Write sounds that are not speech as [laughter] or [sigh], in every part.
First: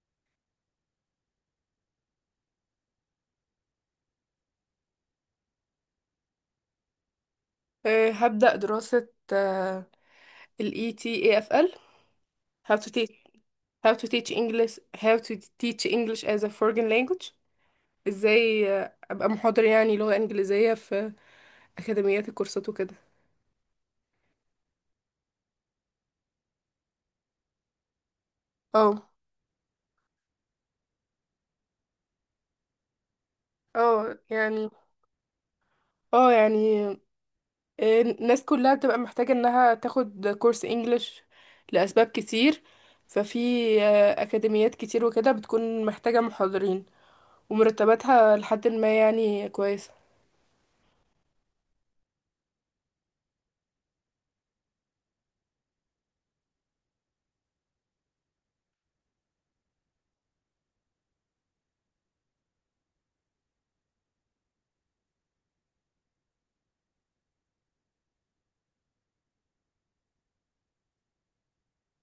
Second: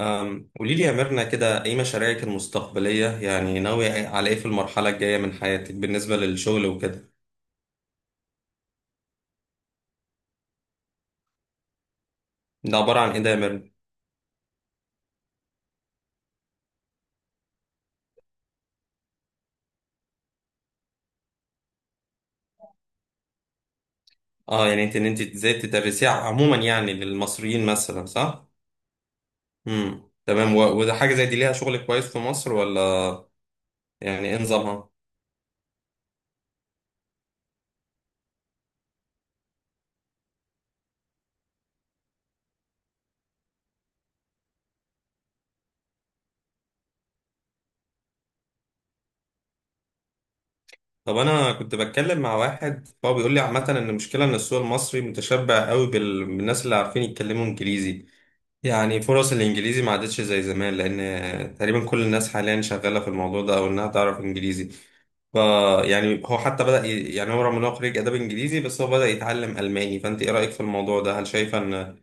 قولي لي يا ميرنا كده ايه مشاريعك المستقبلية، يعني ناوية على ايه في المرحلة الجاية من حياتك بالنسبة للشغل وكده؟ هبدأ دراسة آه، ال ETAFL. how ده to عبارة عن teach ايه ده يا ميرنا؟ how to teach English how to teach English as a foreign language. ازاي ابقى محاضر يعني لغة انجليزية في اكاديميات الكورسات وكده. اه، يعني انت ازاي تدرسيها عموما، يعني للمصريين مثلا، صح؟ اه تمام. وده حاجة زي دي ليها شغل كويس في مصر ولا؟ اه يعني ايه يعني نظامها؟ اه، الناس كلها بتبقى محتاجة انها تاخد كورس انجليش لأسباب كتير. ففي اكاديميات كتير وكده بتكون محتاجة محاضرين، ومرتباتها لحد ما يعني كويسة. طب انا كنت بتكلم مع واحد، فهو بيقول لي عامة ان المشكلة ان السوق المصري متشبع قوي بالناس اللي عارفين يتكلموا انجليزي. يعني فرص الانجليزي ما عادتش زي زمان، لان تقريبا كل الناس حاليا شغاله في الموضوع ده او انها تعرف انجليزي. ف يعني هو حتى يعني هو رغم ان هو خريج اداب انجليزي بس هو بدا يتعلم الماني. فانت ايه رايك في الموضوع ده؟ هل شايفه ان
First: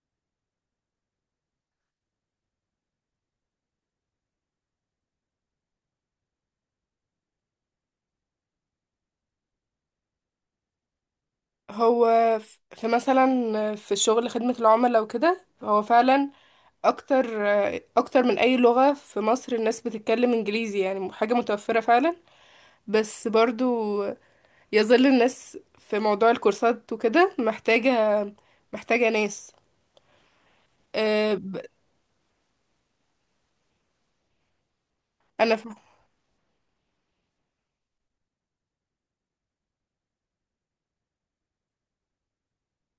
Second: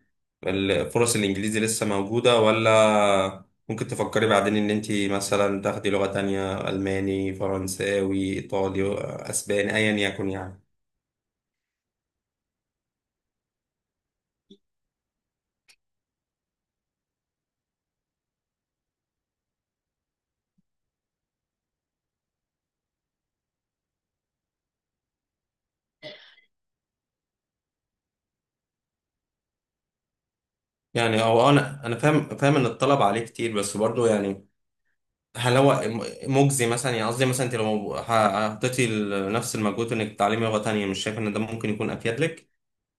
فرص الانجليزي لسه موجوده؟ ولا ممكن تفكري بعدين ان انت مثلا تاخدي لغه تانية، الماني، فرنساوي، ايطالي، اسباني، ايا يكن يعني. هو في مثلا في شغل خدمة العملاء وكده، هو فعلا اكتر اكتر من اي لغة في مصر الناس بتتكلم انجليزي، يعني حاجة متوفرة فعلا، بس برضو يظل الناس في موضوع الكورسات وكده محتاجة ناس. يعني، أه، او ب- انا فاهم ان الطلب عليه كتير، بس برضه يعني، انا هل هو ف- مجزي مثلا؟ يعني قصدي مثلا انت لو حطيتي نفس المجهود انك تتعلمي لغة تانية، مش شايف ان ده ممكن يكون افيد لك،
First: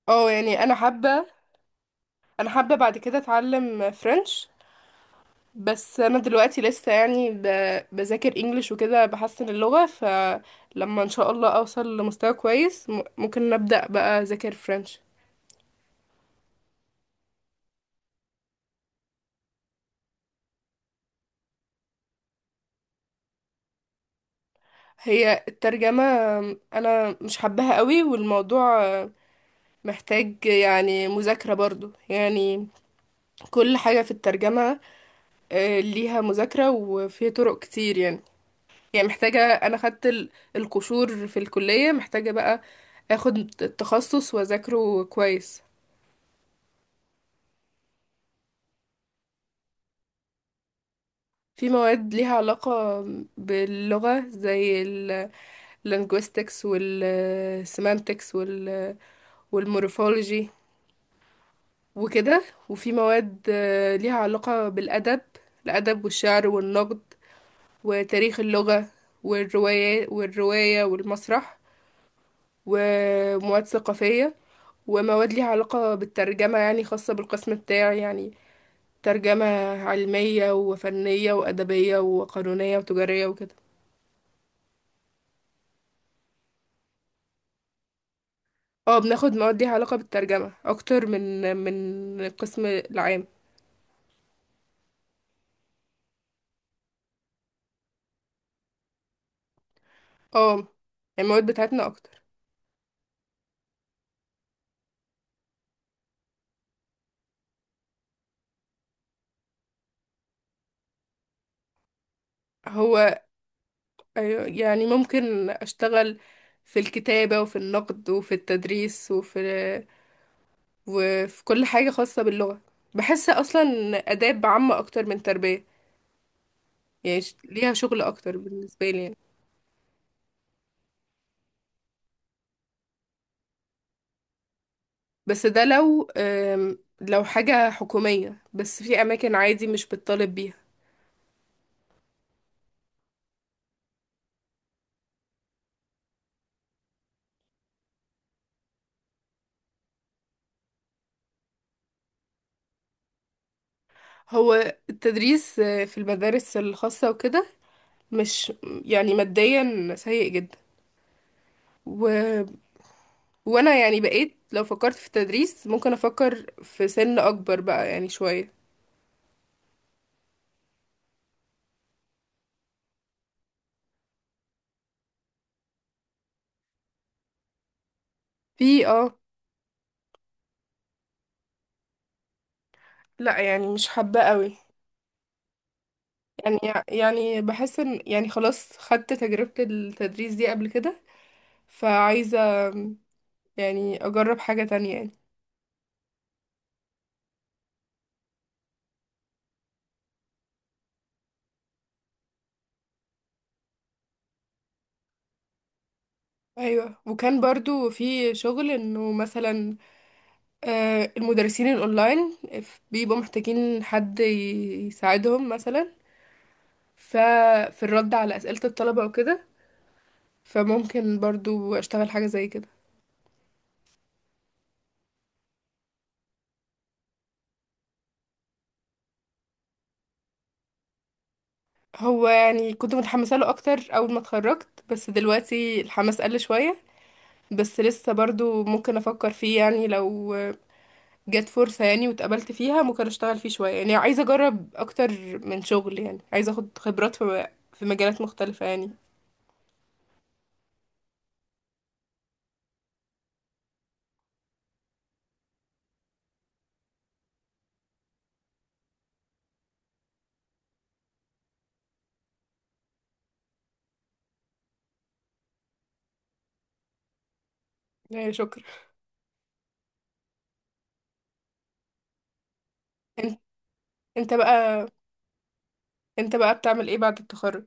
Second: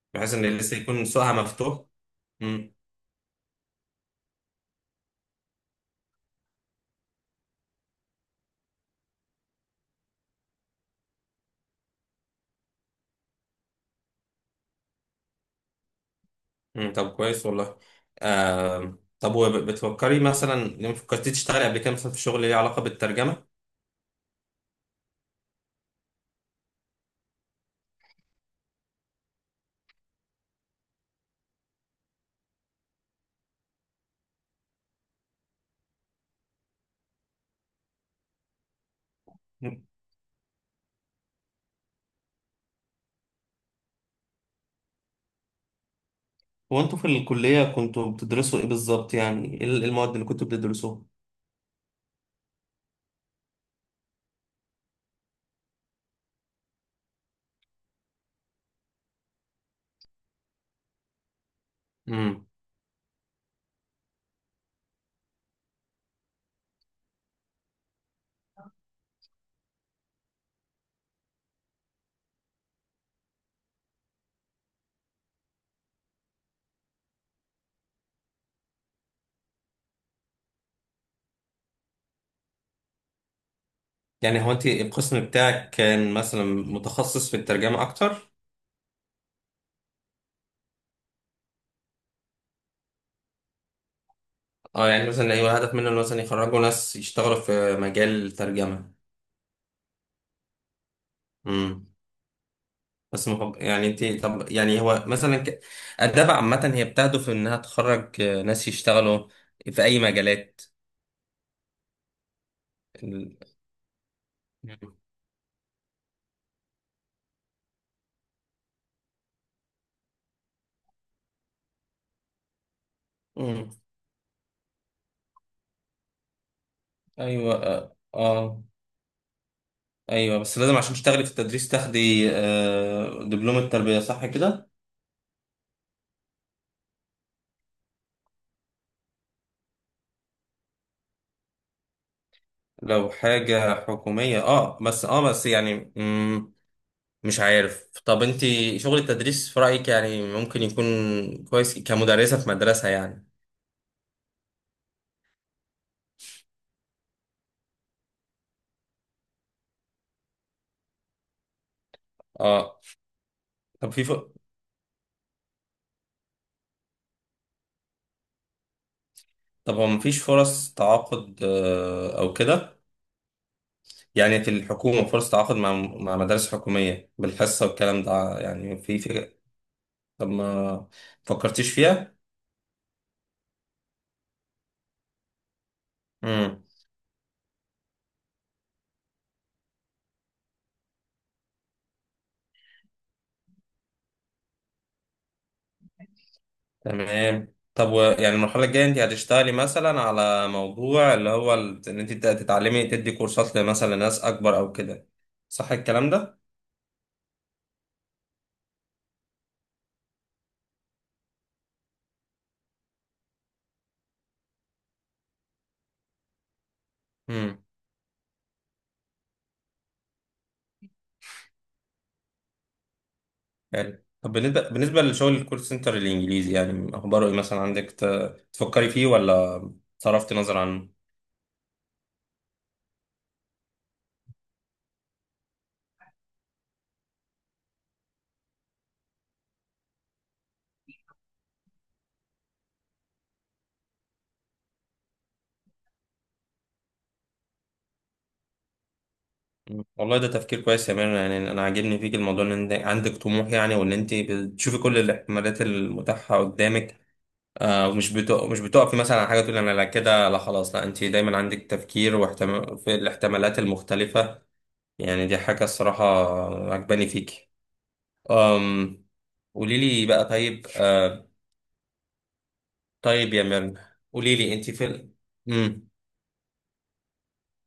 اه بحيث ان يعني انا لسه يكون حابة، سوقها مفتوح؟ امم. بعد كده اتعلم فرنش. بس انا دلوقتي لسه يعني بذاكر انجليش وكده بحسن اللغة، فلما ان شاء الله اوصل لمستوى كويس ممكن نبدأ بقى اذاكر فرنش. طب، كويس والله. طب، وبتفكري مثلا لما فكرتي تشتغلي قبل كده، مثلا في شغل ليه علاقة بالترجمة؟ هي الترجمة انا مش حباها قوي، والموضوع محتاج يعني مذاكرة برضو يعني. كل حاجة في الترجمة ليها مذاكرة وفي طرق كتير يعني. يعني محتاجة، انا مم. خدت القشور في الكلية، محتاجة بقى اخد التخصص واذاكره كويس. هو انتوا في الكلية كنتوا بتدرسوا ايه بالظبط؟ يعني ايه المواد اللي كنتوا بتدرسوها؟ في مواد ليها علاقة باللغة زي ال linguistics وال semantics والمورفولوجي وكده، امم. وفي مواد ليها علاقة بالأدب. الأدب والشعر والنقد وتاريخ اللغة والرواية والمسرح، ومواد ثقافية، ومواد ليها علاقة بالترجمة يعني خاصة بالقسم بتاعي يعني. ترجمة علمية وفنية وأدبية وقانونية وتجارية وكده. يعني، هو انت القسم بتاعك كان مثلا متخصص في الترجمة اكتر؟ اه، بناخد مواد ليها علاقة بالترجمة اكتر من القسم العام. اه، يعني مثلا، ايوه، هدف منه إن مثلا يخرجوا ناس يشتغلوا في مجال الترجمه. اه يعني المواد بتاعتنا امم. اكتر. بس يعني انت، طب، يعني هو مثلا الدفع عامه هي بتهدف انها تخرج ناس يشتغلوا في اي مجالات؟ هو ال- أيوة، يعني ممكن اشتغل في الكتابة وفي النقد وفي التدريس وفي كل حاجة خاصة باللغة. بحس اصلا امم. اداب عامة اكتر من تربية، يعني ايوه، ليها اه، شغل اكتر بالنسبة لي يعني. ايوه، بس لازم عشان تشتغلي في التدريس تاخدي دبلوم التربيه، صح كده؟ بس ده لو لو حاجة حكومية، بس في اماكن عادي مش بتطالب بيها. لو حاجه حكوميه، اه بس يعني، مش عارف. طب انت، شغل التدريس في رأيك يعني ممكن يكون كويس كمدرسة في مدرسة يعني؟ هو التدريس في المدارس الخاصة وكده مش يعني ماديا سيء جدا. و... اه. وانا طب يعني في ف... بقيت لو فكرت في التدريس ممكن افكر في سن اكبر بقى يعني شوية. طب هو مفيش فرص تعاقد او كده؟ يعني في الحكومة فرص تعاقد مع مدارس حكومية بالحصة والكلام ده، يعني في في اه. في طب ما فكرتيش فيها؟ لا، يعني مش حابة قوي. يعني امم. يعني بحس ان يعني خلاص خدت تجربة التدريس دي قبل كده فعايزة يعني اجرب حاجة تانية يعني. تمام. طب، يعني المرحلة الجاية انت هتشتغلي مثلا على موضوع اللي هو ان انت تتعلمي تدي كورسات مثلا لناس اكبر او كده، صح الكلام ده؟ ايوه، وكان برضو في شغل انه مثلا المدرسين الاونلاين بيبقوا محتاجين حد يساعدهم، مثلا ففي الرد على أسئلة الطلبة وكده، فممكن برضو أشتغل حاجة زي كده. يعني طب، بالنسبة لشغل الكول سنتر الإنجليزي، يعني أخباره إيه؟ مثلا عندك تفكري فيه، ولا صرفت نظر عنه؟ هو يعني كنت متحمسة له أكتر أول ما اتخرجت، بس دلوقتي الحماس قل شوية، بس لسه برضو ممكن أفكر فيه يعني، لو جت فرصة يعني واتقبلت فيها ممكن أشتغل فيه شوية، يعني عايزة أجرب أكتر من شغل، يعني عايزة أخد خبرات في مجالات مختلفة يعني. مم. والله ده تفكير كويس يا ميرنا. يعني أنا عاجبني فيك الموضوع إن أنت عندك طموح، يعني، وإن أنت بتشوفي كل الاحتمالات المتاحة قدامك. ومش مش بتقفي مثلا على حاجة تقولي أنا لا، كده لا، خلاص لا. أنت دايما عندك تفكير واحتمال في الاحتمالات المختلفة. يعني دي حاجة الصراحة عجباني فيك. يعني شكرا. أم... قولي لي بقى. طيب، طيب انت يا مرن، انت قولي لي انت في بقى مم. انت بقى بتعمل ايه بعد التخرج؟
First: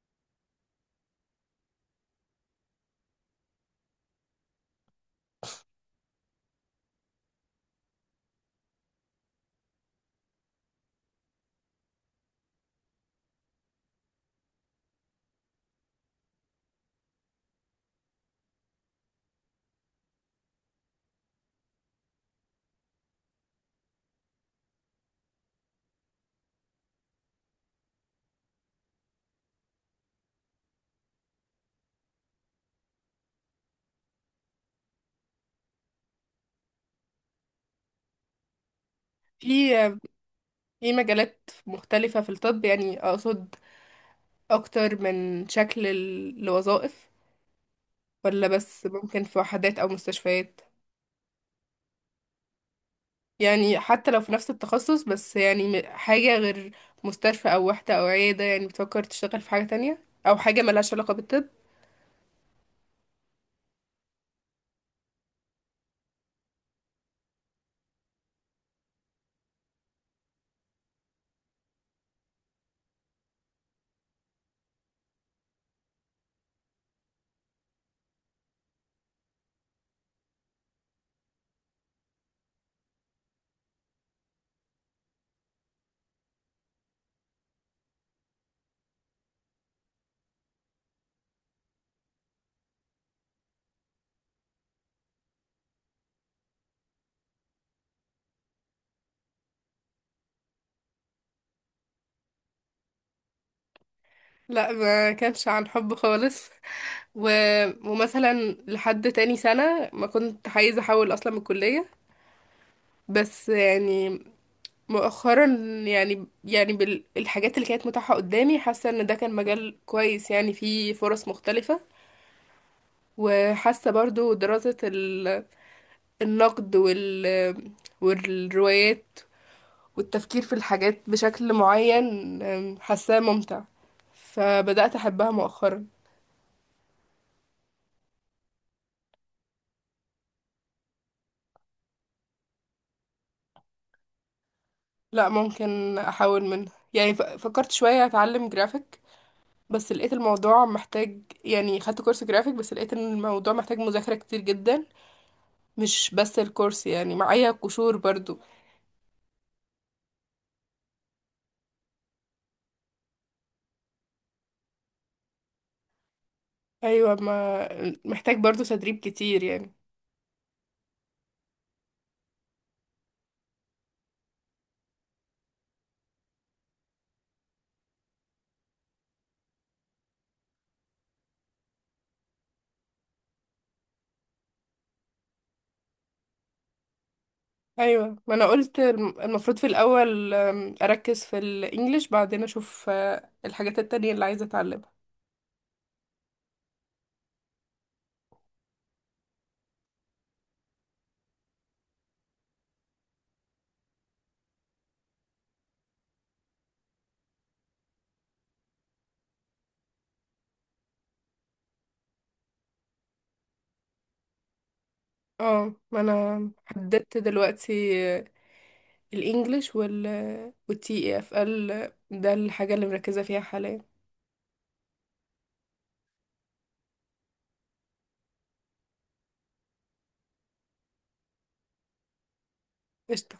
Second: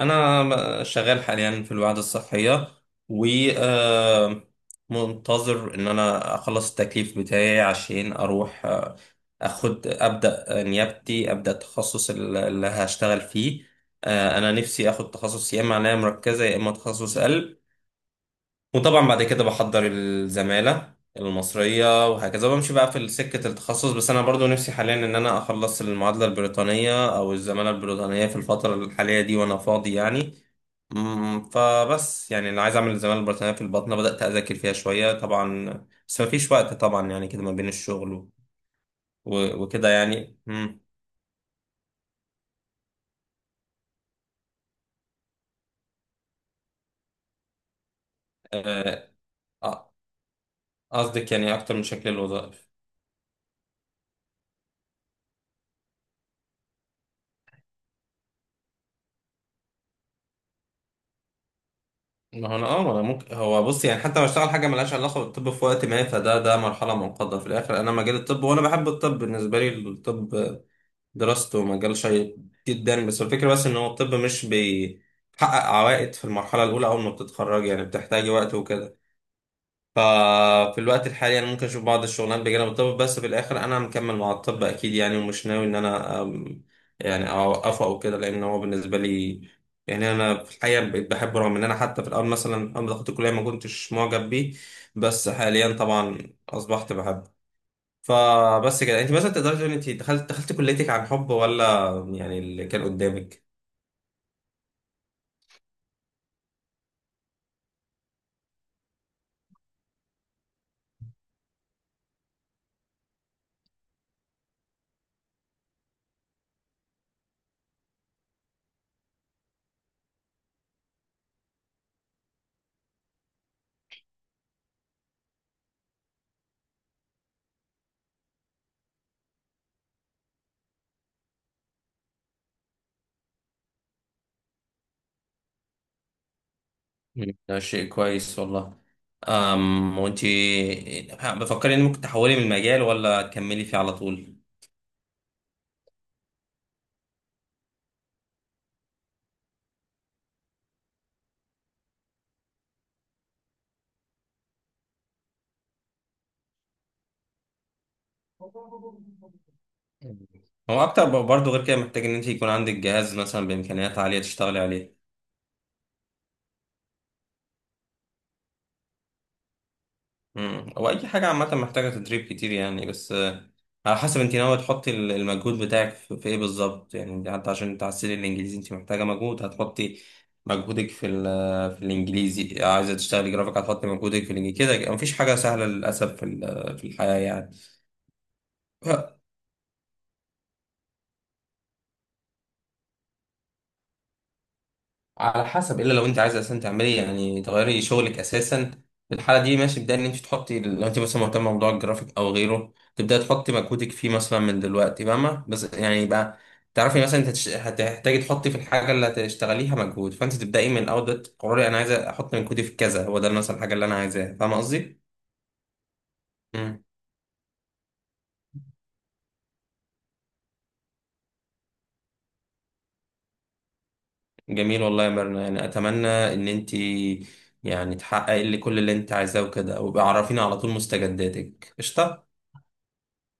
انا شغال حاليا في الوحده الصحيه، و آه، منتظر ان انا اخلص التكليف بتاعي، عشان اروح اخد، ابدا نيابتي، ابدا التخصص اللي هشتغل فيه. انا نفسي اخد تخصص يا اما عنايه مركزه يا اما تخصص قلب. وطبعا بعد كده بحضر الزمالة المصرية وهكذا، بمشي بقى في سكة التخصص. بس أنا برضو نفسي حاليا إن أنا أخلص المعادلة البريطانية أو الزمالة البريطانية في الفترة الحالية دي وأنا فاضي يعني. فبس يعني اللي عايز أعمل الزمالة البريطانية في البطنة، بدأت أذاكر فيها شوية طبعا. بس مفيش وقت طبعا، يعني كده ما بين الشغل وكده في يعني. في مجالات مختلفة في الطب، يعني أقصد اكتر من شكل لوظائف، ولا بس آه، ممكن في وحدات او آه، مستشفيات؟ قصدك يعني أكتر من شكل الوظائف؟ يعني حتى لو في نفس التخصص، بس يعني حاجة غير مستشفى او وحدة او عيادة، يعني بتفكر تشتغل في حاجة تانية او حاجة ملهاش علاقة بالطب؟ ما انا ممكن، هو بص يعني حتى لو اشتغل حاجه ملهاش علاقه بالطب في وقت ما، فده مرحله منقضه. في الاخر انا مجال الطب وانا بحب الطب. بالنسبه لي الطب دراسته مجال شيق جدا. بس الفكره بس ان هو الطب مش بيحقق عوائد في المرحله الاولى اول ما بتتخرج، يعني بتحتاج وقت وكده. ففي الوقت الحالي انا ممكن اشوف بعض الشغلانات بجانب الطب، بس في الاخر انا مكمل مع الطب اكيد يعني، ومش ناوي ان انا يعني اوقفه او كده، لان هو بالنسبه لي، يعني، انا في الحقيقه بقيت بحبه، رغم ان انا حتى في الاول مثلا اول ما دخلت الكليه ما كنتش معجب بيه. بس حاليا طبعا اصبحت بحبه. فبس كده، انت مثلا تقدري تقولي انت دخلت كليتك عن حب ولا؟ يعني اللي كان قدامك. لا، ما كانش عن حب خالص. [laughs] و... ومثلا لحد تاني سنة ما كنت عايزة احول اصلا من الكلية. بس يعني مؤخرا، يعني بالحاجات اللي كانت متاحة قدامي، حاسة ان ده كان مجال كويس يعني فيه فرص مختلفة. وحاسة برضو دراسة النقد والروايات، والتفكير في الحاجات بشكل معين، حاساه ممتع، فبدأت أحبها مؤخرا. ده شيء كويس والله. وانتي بفكري ان ممكن تحولي من المجال ولا تكملي فيه على طول؟ لا، ممكن أحاول منها، يعني فكرت شوية أتعلم جرافيك، بس لقيت الموضوع محتاج، يعني خدت كورس جرافيك بس لقيت إن الموضوع محتاج مذاكرة كتير جدا، مش بس الكورس، يعني معايا قشور برضو. هو اكتر برضه، غير كده محتاج ان انت يكون عندك جهاز مثلا بامكانيات عاليه تشتغلي عليه. أيوة، ما محتاج برضو تدريب كتير يعني. هو اي حاجه عامه محتاجه تدريب كتير يعني، بس على حسب انت ناوي تحطي المجهود بتاعك في ايه بالظبط، يعني انت حتى عشان تعسلي الانجليزي انت محتاجه مجهود، هتحطي مجهودك في الانجليزي، عايزه تشتغلي جرافيك هتحطي مجهودك في الانجليزي، كده مفيش حاجه سهله للاسف في الحياه يعني. ايوه، ما انا قلت المفروض في الاول اركز في الانجليش، بعدين اشوف الحاجات التانية اللي عايزة اتعلمها. على حسب، الا لو انت عايزه اساسا تعملي، يعني تغيري شغلك اساسا، في الحاله دي ماشي، ابداي ان انت تحطي، لو انت مثلا مهتمه بموضوع الجرافيك او غيره تبداي تحطي مجهودك فيه مثلا من دلوقتي، فاهمه؟ بس يعني يبقى تعرفي مثلا انت هتحتاجي تحطي في الحاجه اللي هتشتغليها مجهود، فانت تبداي من الاول دلوقتي تقرري انا عايزه احط مجهودي في كذا، هو ده مثلا الحاجه اللي انا عايزاها، فاهمه قصدي؟ اه، ما انا مم. حددت دلوقتي آه، الانجليش والتي اف ال ده الحاجة اللي مركزة فيها حاليا. جميل والله يا مرنا، يعني اتمنى ان انت يعني تحققي اللي كل اللي انت عايزاه وكده، وابقى عرفيني على طول مستجداتك، قشطه. قشطة.